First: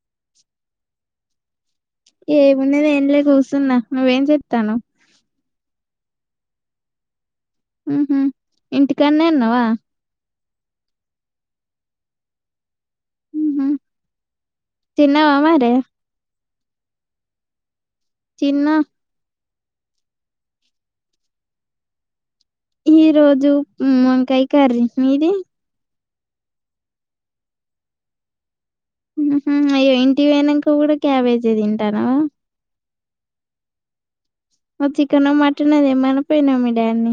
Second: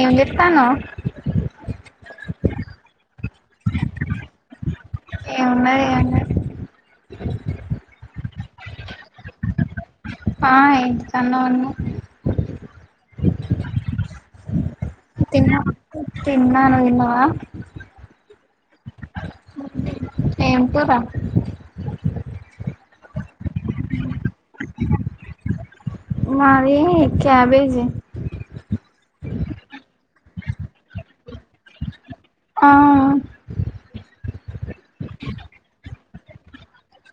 ఏం చేస్తున్నావ్ ఏ ఉన్నది ఏంలే కూసున్న నువ్వేం చేస్తానవు ఏమున్నది ఏమో లే ఉహ ఇంటికాన్నే ఉన్నావా ఆ ఇంటికానే ఉన్న ఉహు తిన్నవా మరి తిన్న నువ్వు తిన్నావా తిన్న ఏం కూర ఈ రోజు ముంకైకరి మీది మాది క్యాబేజ ఉహు అయ్యో ఇంటికి పోయినాక కూడా క్యాబేజీ తింటానావా ఆ ఓ చికెనో మటనో తిమ్మన పోయినా మీ డాన్ని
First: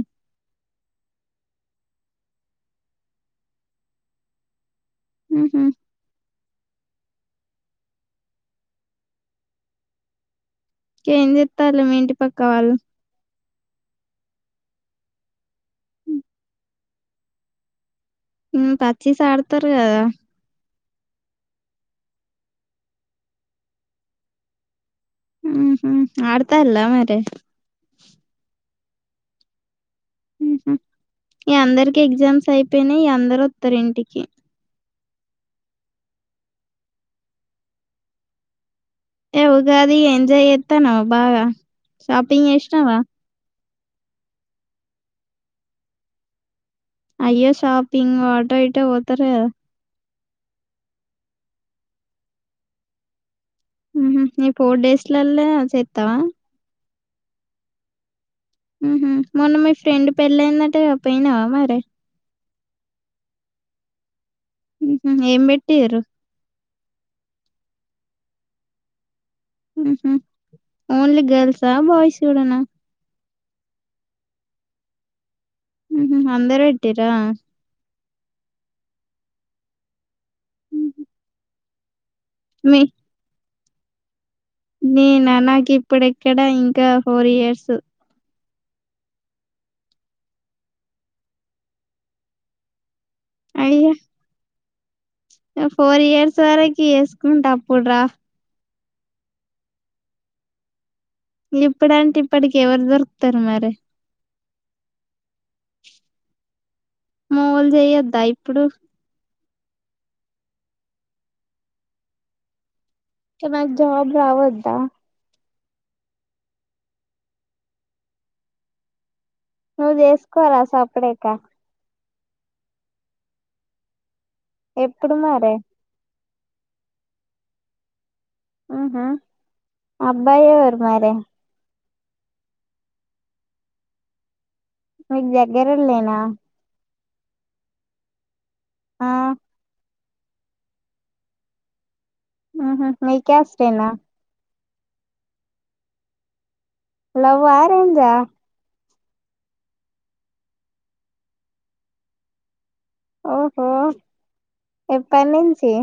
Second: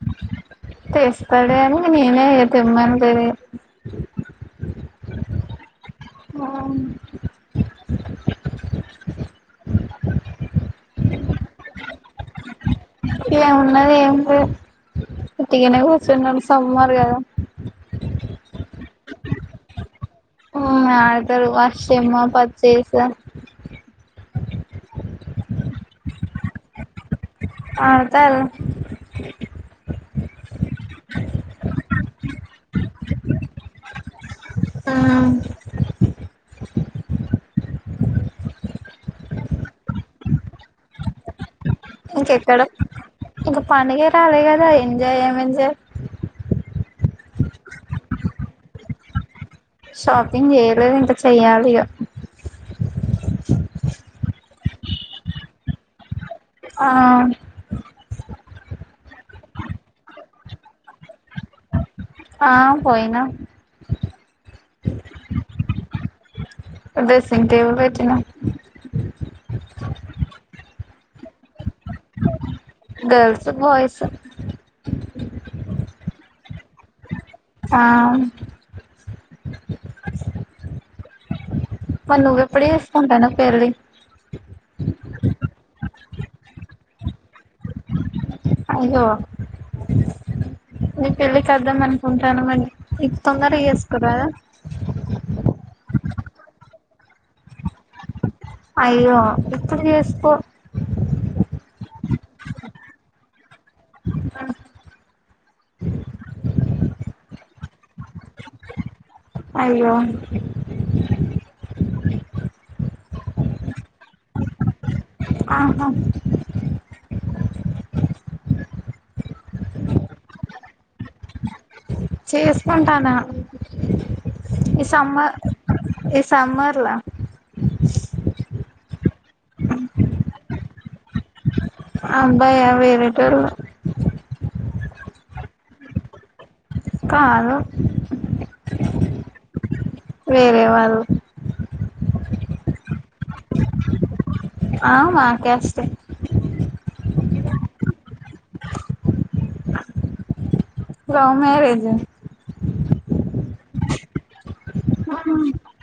తెస్తాడే అని నేనే తెమ్మన్లే ఉహు ఎం చెత్తళ్ళు మీ ఇంటి పక్క వాళ్ళు ఏమున్నది ఏంలే ఊటీగా నే కుసున్మం సం గదా ఉమ్ పచ్చిస్ ఆడతరు కదా అవ్నడుతారు వర్షమ పచ్చేస ఉ హ ఆడతాల్లా మరి అడ్తరు ఉహు ఈ అందరికి ఎగ్జామ్స్ అయిపోయినయి ఈగ అందరు ఒత్తరింటికి ఆ ఎవుగాది ఎంజాయ ఎత్తానవ బాగా షాపింగ్ చేసినవా పండగ రాలే కదా ఎంజయ్ ఏం ఎంజాయ్ అయ్యో షాపింగ్ అటో ఇటో ఒతరు గద షాపింగ్ జేయలేదు ఇంకా చెయ్యాలి ఇగ ఊమ్ ఈ ఫోర్ డేస్ ల లా చెత్తవ ఆ ఉహు మొన్న మీ ఫ్రెండ్ పెళ్ళయిందంటగా పోయినవ మరి ఆ పోయినా ఊహ్మ్ ఏం బేటిరు డ్రెస్సింగ్ టేబుల్ పెట్టినం ఊహ్మ్ ఓన్లీ గర్ల్స బాయిస్ గూడనా గల్స్ బాయస్ ఊహ్మ్ అందరు వెట్టీరా అవున్ మరి నువ్వుప్పుడే మీ చేస్కుంటన్నవ్ పెళ్లి [unintelligible] నీ నానకి ఇప్పుడెక్కడ ఇంకా ఫోర్ ఇయర్స్ అయ్యో నీ పెళ్ళి కద్దాం అనుకుంటనమండి ఇక్ తొందర అయ్యా చేసుకురాదు [unintelligible] ఫోర్ ఇయర్స్ వరకు వేసుకుంటప్పుడ్రా అయ్యో ఇప్పుడు చేసుకో ఇప్పుడంటే ఇప్పటికి ఎవరు దొరుకుతారు మరి మావొలు చెయొద్దా ఇప్పుడు అయ్యో [unintelligible] మాకు జాబ్ రావద్ద ఆహా నువ్వు చేసుకోరా సపడేకా చేసుకుంటాను ఎప్పుడు ఈసమ్మ మరే ఈస సమర్లా ఊహ్మ్ అబ్బాయేవరు మరి అబ్బాయా వేరటోడు మీకు దగ్గరోలేనా కాదు ఆ వేరే వాళ్ళు ఊహ్మ్ మీక్యాస్టేనా ఆ మా క్యాస్ట్ ఏ లవ్ ఆ అరెంజ్ ఆ లవ్ మ్యారేజు. ఓహో! ఏపనించి?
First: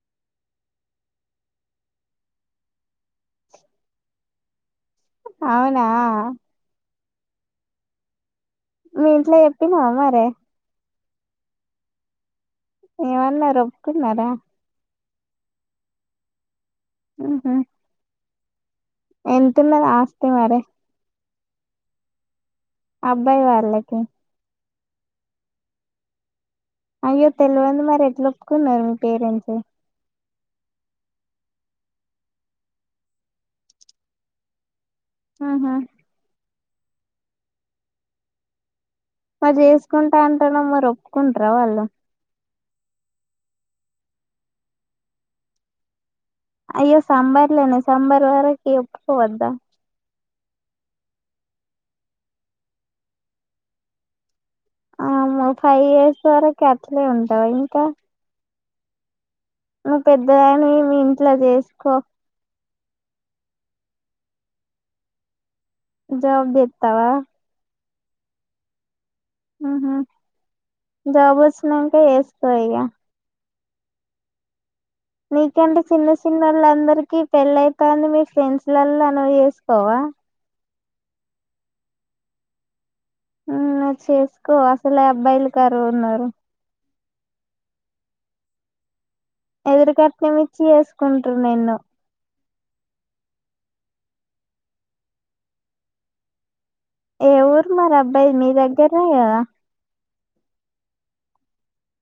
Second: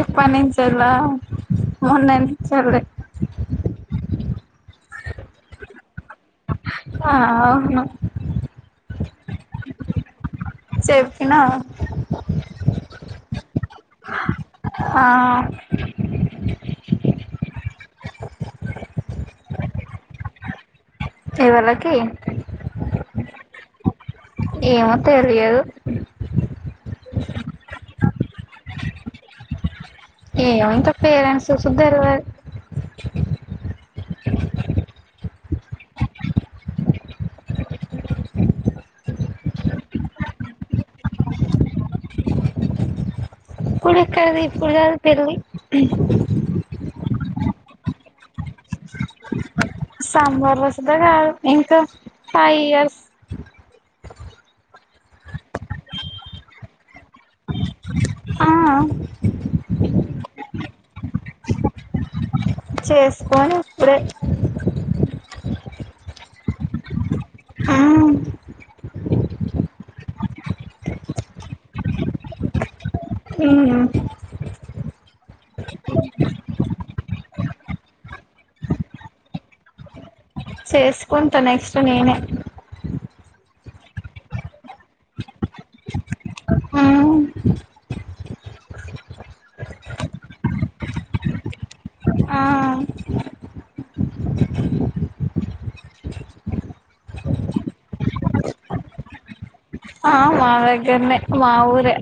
ఎప్పనించల, మొన్న నించలే. అవునా! అ, అవును. మీ ఇంట్లో ఏపినవా మరి? సేప్పిన. ఏమన్నరు, ఒప్పుకున్నారా? హా. అహ ఎంతున్నది ఆస్తే మరే? ఎవళకి? అబ్బాయి వాళ్ళకి? ఏమో తెలియదు. అయ్యో తెలివనిది మరి ఎట్ల ఒప్పుకున్నారు మరి మీ పేరెంట్స్? ఏ [unintelligible] పేరెంట్స్కి తెల్వదు ఆహా మరి చేసుకుంటా అంతున్నావ్ మరి ఒప్పుకుంటార వాళ్ళు? ఇప్పుడేక్కడిది ఇప్పుడు కాదు పేళ్లి అయ్యో సామ్మర్ లోనే సామ్మర్ వరకిఒప్పు కోద్దా సమ్మెర్ లో అస్సల కాదు. ఇంకా? ఫై ఇయర్స్ ఆ ఫైవ్ ఇయర్స్ వరకు అట్లే ఉంటావా ఇంకా హా.. ను పెద్దదానివి మీ ఇంట్లో చేసుకో చేసుకొను ఇప్పుడే జాబ్ చేత్తావా? హమ్ ఉహ్మ్. జాబ్ వొచ్చినంక ఎస్కొ ఇగ. హమ్ నీకంటే చిన్న చిన్న వాళ్ళందరికీ పెళ్ళైతంది. మీ ఫ్రెండ్స్లలో నువు చేసుకోవా? చేసుకుంట నెక్స్ట్ నేనే. ఉ ఇక చేసుకో అసలే అబ్బాయిలు కరువు ఉన్నారు మ్మ్ ఎదురు కట్నంమిచ్చి వేసుకుంటరు నిన్ను ఆ ఏ ఊరు మరి అబ్బాయిది మీ దగ్గరనే కద ఆ మాదగ్గరనే మావూరె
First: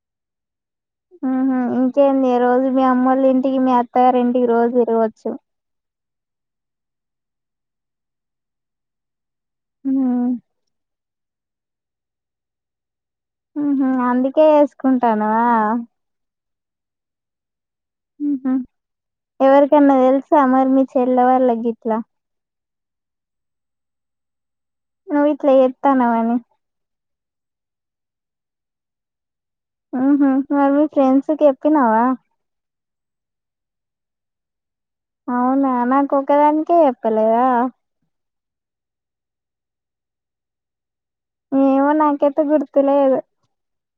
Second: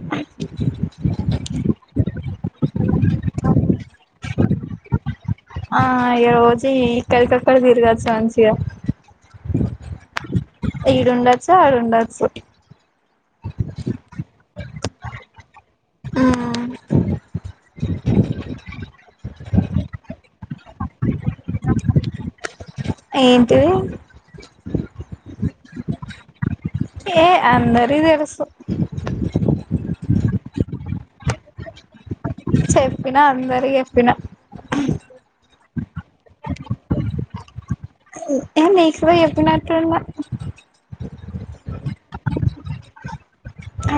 ఇంకేడి రోజు మీ అమ్మళ్ల ఇంటికి మీ అత్తగారు ఇంటికి రోజు తిరగవచ్చు ఆ ఏ రోజు ఈ కలికక్కదిర్గాచ్చు మంచిగా మ్మ్ ఈడుండచ్చ ఆడుండోచ్చు మ్మ్ అందుకే వేసుకుంటానా ఉమ్ ఆ ఎవరికన్నా తెలుసా మరి మీ చెల్లవల్ల కి గిట్ల ఏంటివి నువు ఇట్ల చేత్తానవ్ అని ఏ అందరికి తెలుసు హ మరి మీ ఫ్రెండ్స్కి చెప్పినావా చెప్పినా అందరి చెప్పిన అవునా నాకు ఒకదానికే చెప్పలేదా ఏ నీకు కూడా చెప్పినట్టున్నా ఏమో నాకైతే గుర్తులేదు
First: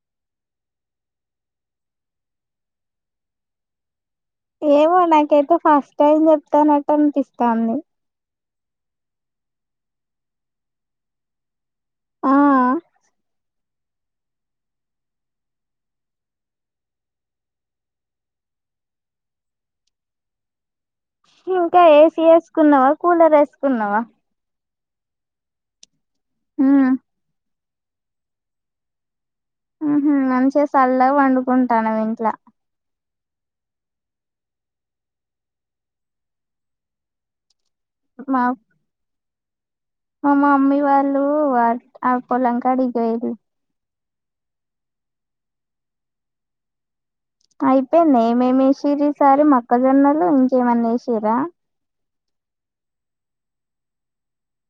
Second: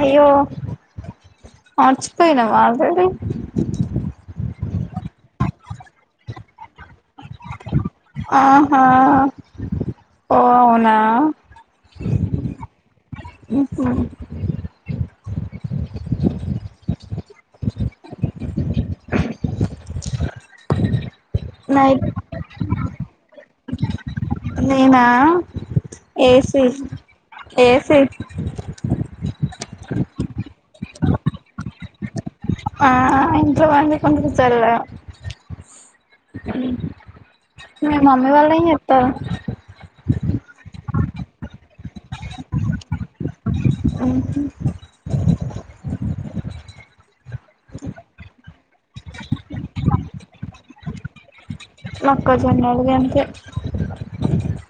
అయ్యో మార్చిపోయినవా ఆల్రెడీ ఏమో నాకైతే ఫస్ట్ టైం చెప్తానట్టు అనిపిస్తాంది ఆహా ఓ అవునా ఆ మ్మ్ హ్మ్ ఇంకా నైట్ ఏసి వేసుకున్నవు కూలర్ వేసుకున్నవా నేనా ఏసి ఉమ్ ఏ సే హ్మ్ మంచిగా సల్లాగా పండుకుంటనవ్ ఇంట్ల ఆ అయంత [inaudible] మ్మ్ మీ మమ్మీ వాళ్ళ ఏం చేస్తారు మా మా మమ్మీ వాళ్ళు ఆ పొలం కాడికి పోయిరు అయిపోయిందా ఏం ఏం వేసిరు ఈసారి మోక్కజొన్నలు ఇంకేమన్న వేసిరా మక్కజొన్నలుగా అంతే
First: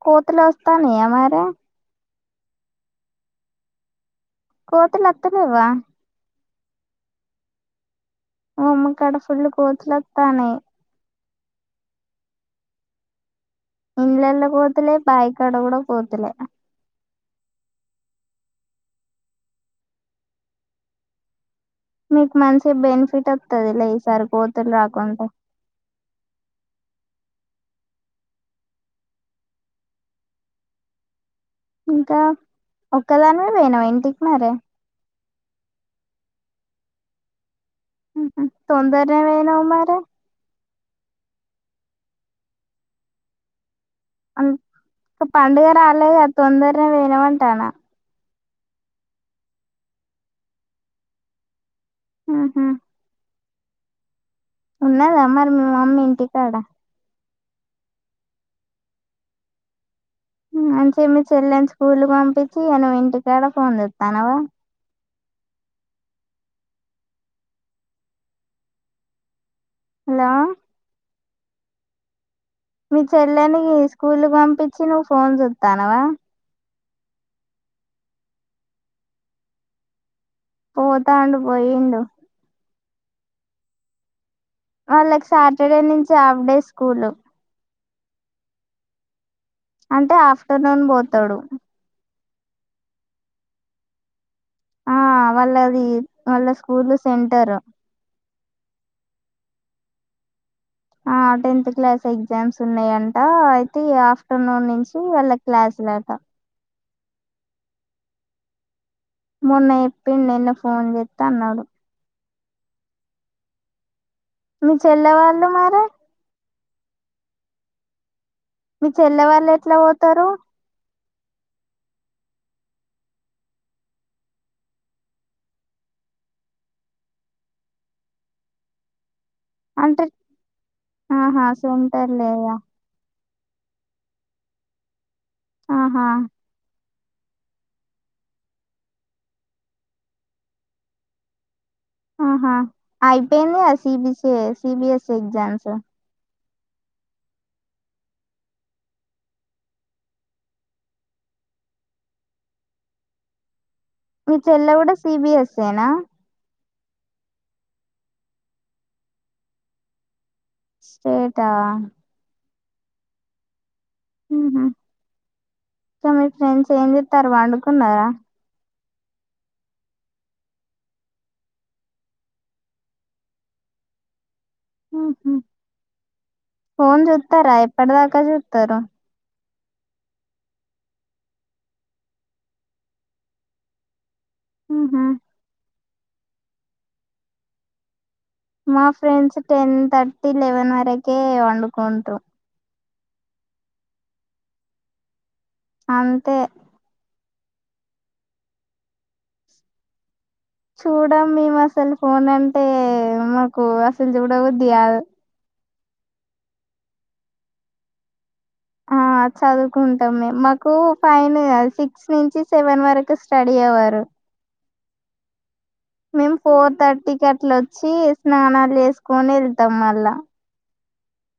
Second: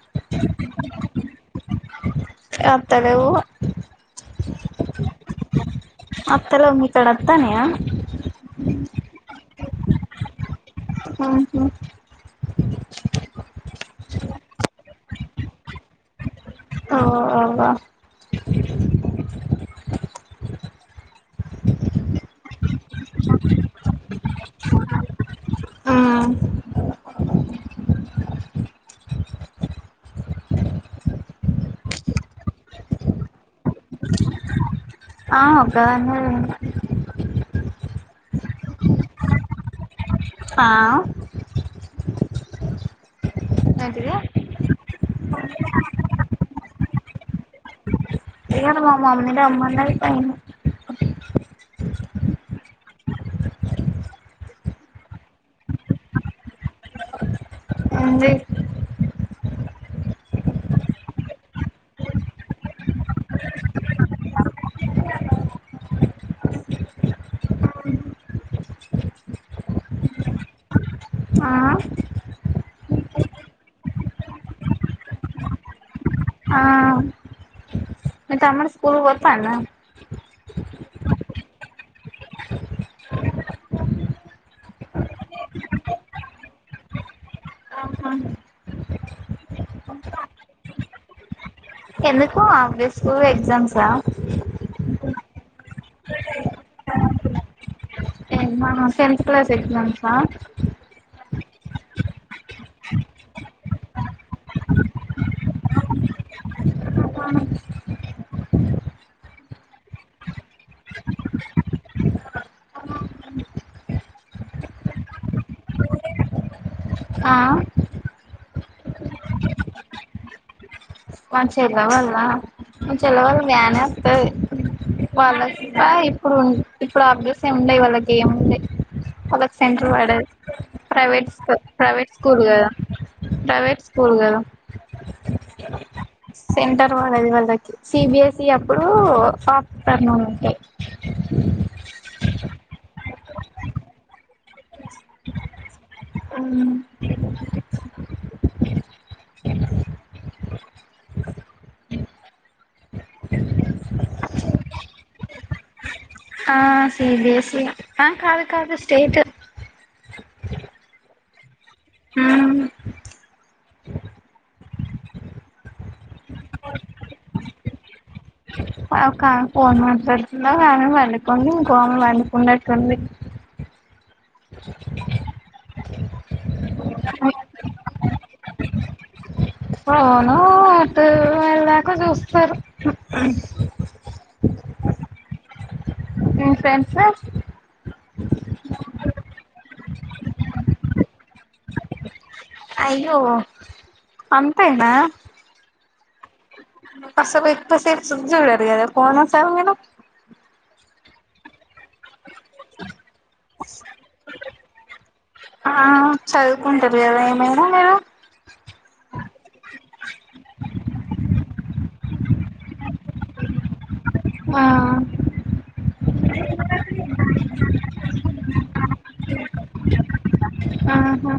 కోతిలు వస్తానయా మరి ఎత్తలేవు కోతులు వాథలేవా అత్తలో మీ ఇక్కడ వత్తనయ మా కాడ ఫుల్ కోతులు వాతానే ఆహా ఇళ్లలో కోతులే బైయి కాడా కూడా కోతులే ఓ అవ్వ మీకు మంచి బెనిఫిట్ వస్తదిలే ఈసారి కోతులు రాకుంటె ఉమ్ ఇంకా ఒక్కదాని మీ పోయినాం ఇంటికి మరే ఆ ఒక్కదానినే పోయిన తొందరనే పోయినవు మరీ ఆ ఏంటిది పండుగా రాలే తొందరనే పోయినవ్ అంటన్న ఇ మామ మమ్మీద అమ్మ అంద పైనా ఆహా ఉన్నదా మరి మీ మమ్మీ ఇంటికాడ ఏంది అని చెమి చెల్లెని స్కూల్కి పంపించిే నువ్ ఇంటికాడ ఫోన్ తెస్తానవా హలో ఆ మీ చెల్లెనికి స్కూల్కు పంపించి నువ్వు ఫోన్ చూస్తానవా మ తమరి స్కూల్ వప్పా పోతాం పోయిండ వాళ్ళకి సాటర్డే నుంచి హాఫ్ డే స్కూల్ అంటే ఆఫ్టర్నూన్ పోతాడు ఎందుకు అ బస్కూ ఎక్జామ్సా ఆ వాళ్ళది వాళ్ళ school centre ten class exams ఆ టెన్త్ క్లాస్ ఎగ్జామ్స్ ఉన్నాయంట అయితే ఆఫ్టర్నూన్ నుంచి వెళ్ళ క్లాసులట మొన్న చెప్పిడు నిన్న ఫోన్ చేస్తా అన్నాడు మీ చెల్లె వాళ్ళు మరి ఆ మీ చెల్లె వాళ్ళు ఎట్లా పోతారు మా చెల్లె వాళ్ళ మా చెల్ల వాళ్ళ ్యానే వస్తది వాళ్ళ ఇప్పుడు ఇప్పుడు అభడెస ఏ ఉండయి వాళ్ళకి ఏమ్ ఉే వాళకి సెంటర్ అంటే పడది ఆహా ప్రైవేట్కూ సెంటర్ ప్రైవేట్ స్కూల్ లేదా కదా ప్రైవేట్ స్కూల్గాద ఆహా సెంటర్ వాళ్ళది వాళ్ళకి సిబిఎస్ఈ అప్పుడు పాపు కర్ణలు ఉంటాయి హా ఆఐపి సబస సిీబిఎస్ ఎజామ్స్ మీ చెల్ల కూడా కూడా సిబిఎస్ఏేనా ఆ సిబిఎస్ఈ బం కా అదు కాదు స్టేట్ స్టేటా హ సో మీ ఫ్రెండ్స్ ఏం చెతారు వండుకున్నారా ఆమె ఫోన్ మాట్లాడుతున్నా ఆమె వళకోండి ఇంకో ఆమె వంళకున్నట్టుంది హ ఫోన్ చూతారా ఎప్పటి దాకా చూతారు పోఓనా అట వెళ్దక చూస్తస్తారు హ హమ్ ఫ్రెండ్స్ ఫ మా ఫ్రెండ్స్ టెన్ థర్టీ లెవెన్ వరకే వండుకుంటారు అయ్యో అంతాయనా అంతే ప పో త సె జుడారు గద కోనసా మీల చూడం మేము అసలు ఫోన్ అంటే మాకు అసలు చూడవద్ది ఆ చదువుకుంటారు కదా ఏమైనా మీరు ఆ చదువుకుంటాం మే మాకు ఫైన్ సిక్స్ నుంచి సెవెన్ వరకు స్టడీ అయవారు ఆ మేము ఫోర్ థర్టీకి అట్లొచ్చి స్నానాలు వేసుకొని వెళ్తాం మళ్ళా ఆహా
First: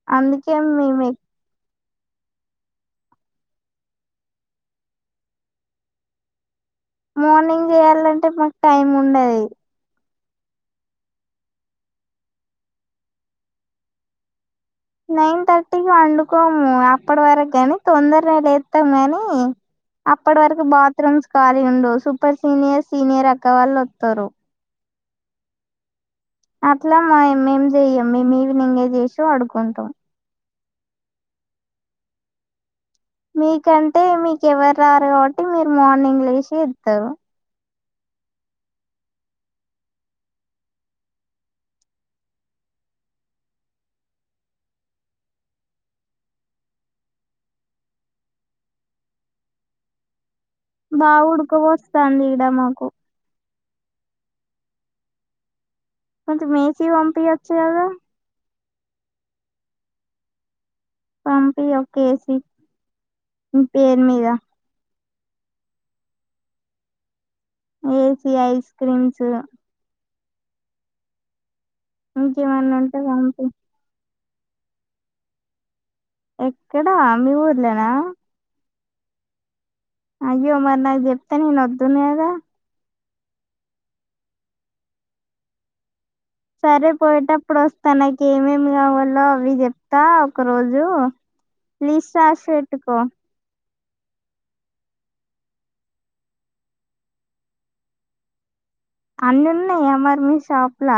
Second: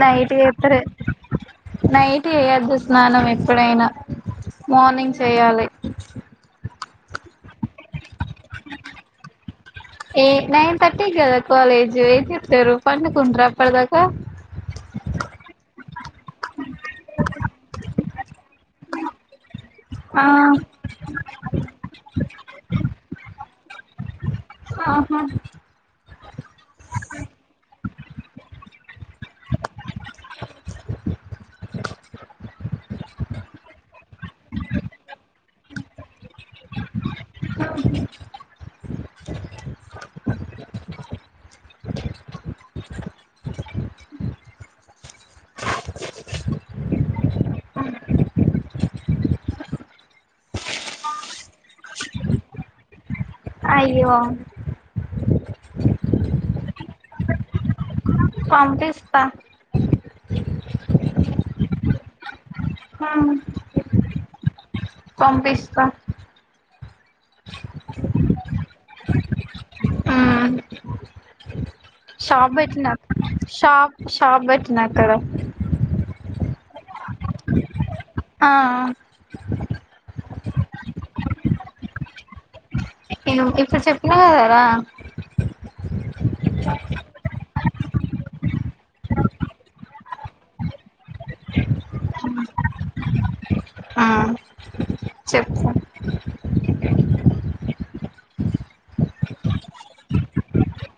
నైట్ అందుకే ఎత్ర మేము నైట్ చేయొద్దు స్నానం ఎప్పుడైనా మార్నింగ్ చేయ్యాలి మార్నింగ్ చేయాలంటే మాకు టైం ఉండది ఏ నైన్ థర్టీ కదా కాలేజు ఏయి చెప్తారు పండుకుంటారు అప్పటిదాకా నైన్ త ఇటికి పండుకోము అప్పటి వరకు కాని తొందరగా లేస్తాము ని ఆ అప్పటి వరకు బాత్రూమ్స్ ఖాళీ ఉండొ సూపర్ సీనియర్ సీనియర్ అక్కవాళ్ళు వస్తారు ఆహా అట్లా మేం చెయ్యం మేము ఈవినింగ్ ఏ చేసి పడుకుంటాం మీకంటే మీకు ఎవరు రారు కాబట్టి మీరు మార్నింగ్ లేసి ఇస్తారు బా ఉడుక పోస్తాంది ఈడ మాకు అయ్యో కొంచెం ఏసీ పంపియొచ్చుకదా పంపిస్తా పంపి ఒక ఏసి హ్మ్ మీపేరు మీద పంపిస్తా ఏసి ఐస్ క్రీమ్స్ మ్మ్ షాప్ ఇంకేమన్నా పెట్టిన ఉంటే పంపి షా షాప్ పెట్టిన అక్కడా ఎక్కడా మీ ఊర్లోనా ఆ అయ్యో మరి నాకు చెప్తే నేను వదును కదా నేను ఇప్పుడు చెప్పినా కదా రా సరే పోయిటప్పుడు వ తనకి ఏమేమి కావాలో అవి చెప్తా ఒక రోజు లిస్ట్ రాసి పెట్టుకో ఆ చెప్తా అనునాయ మరి మీ షాపుల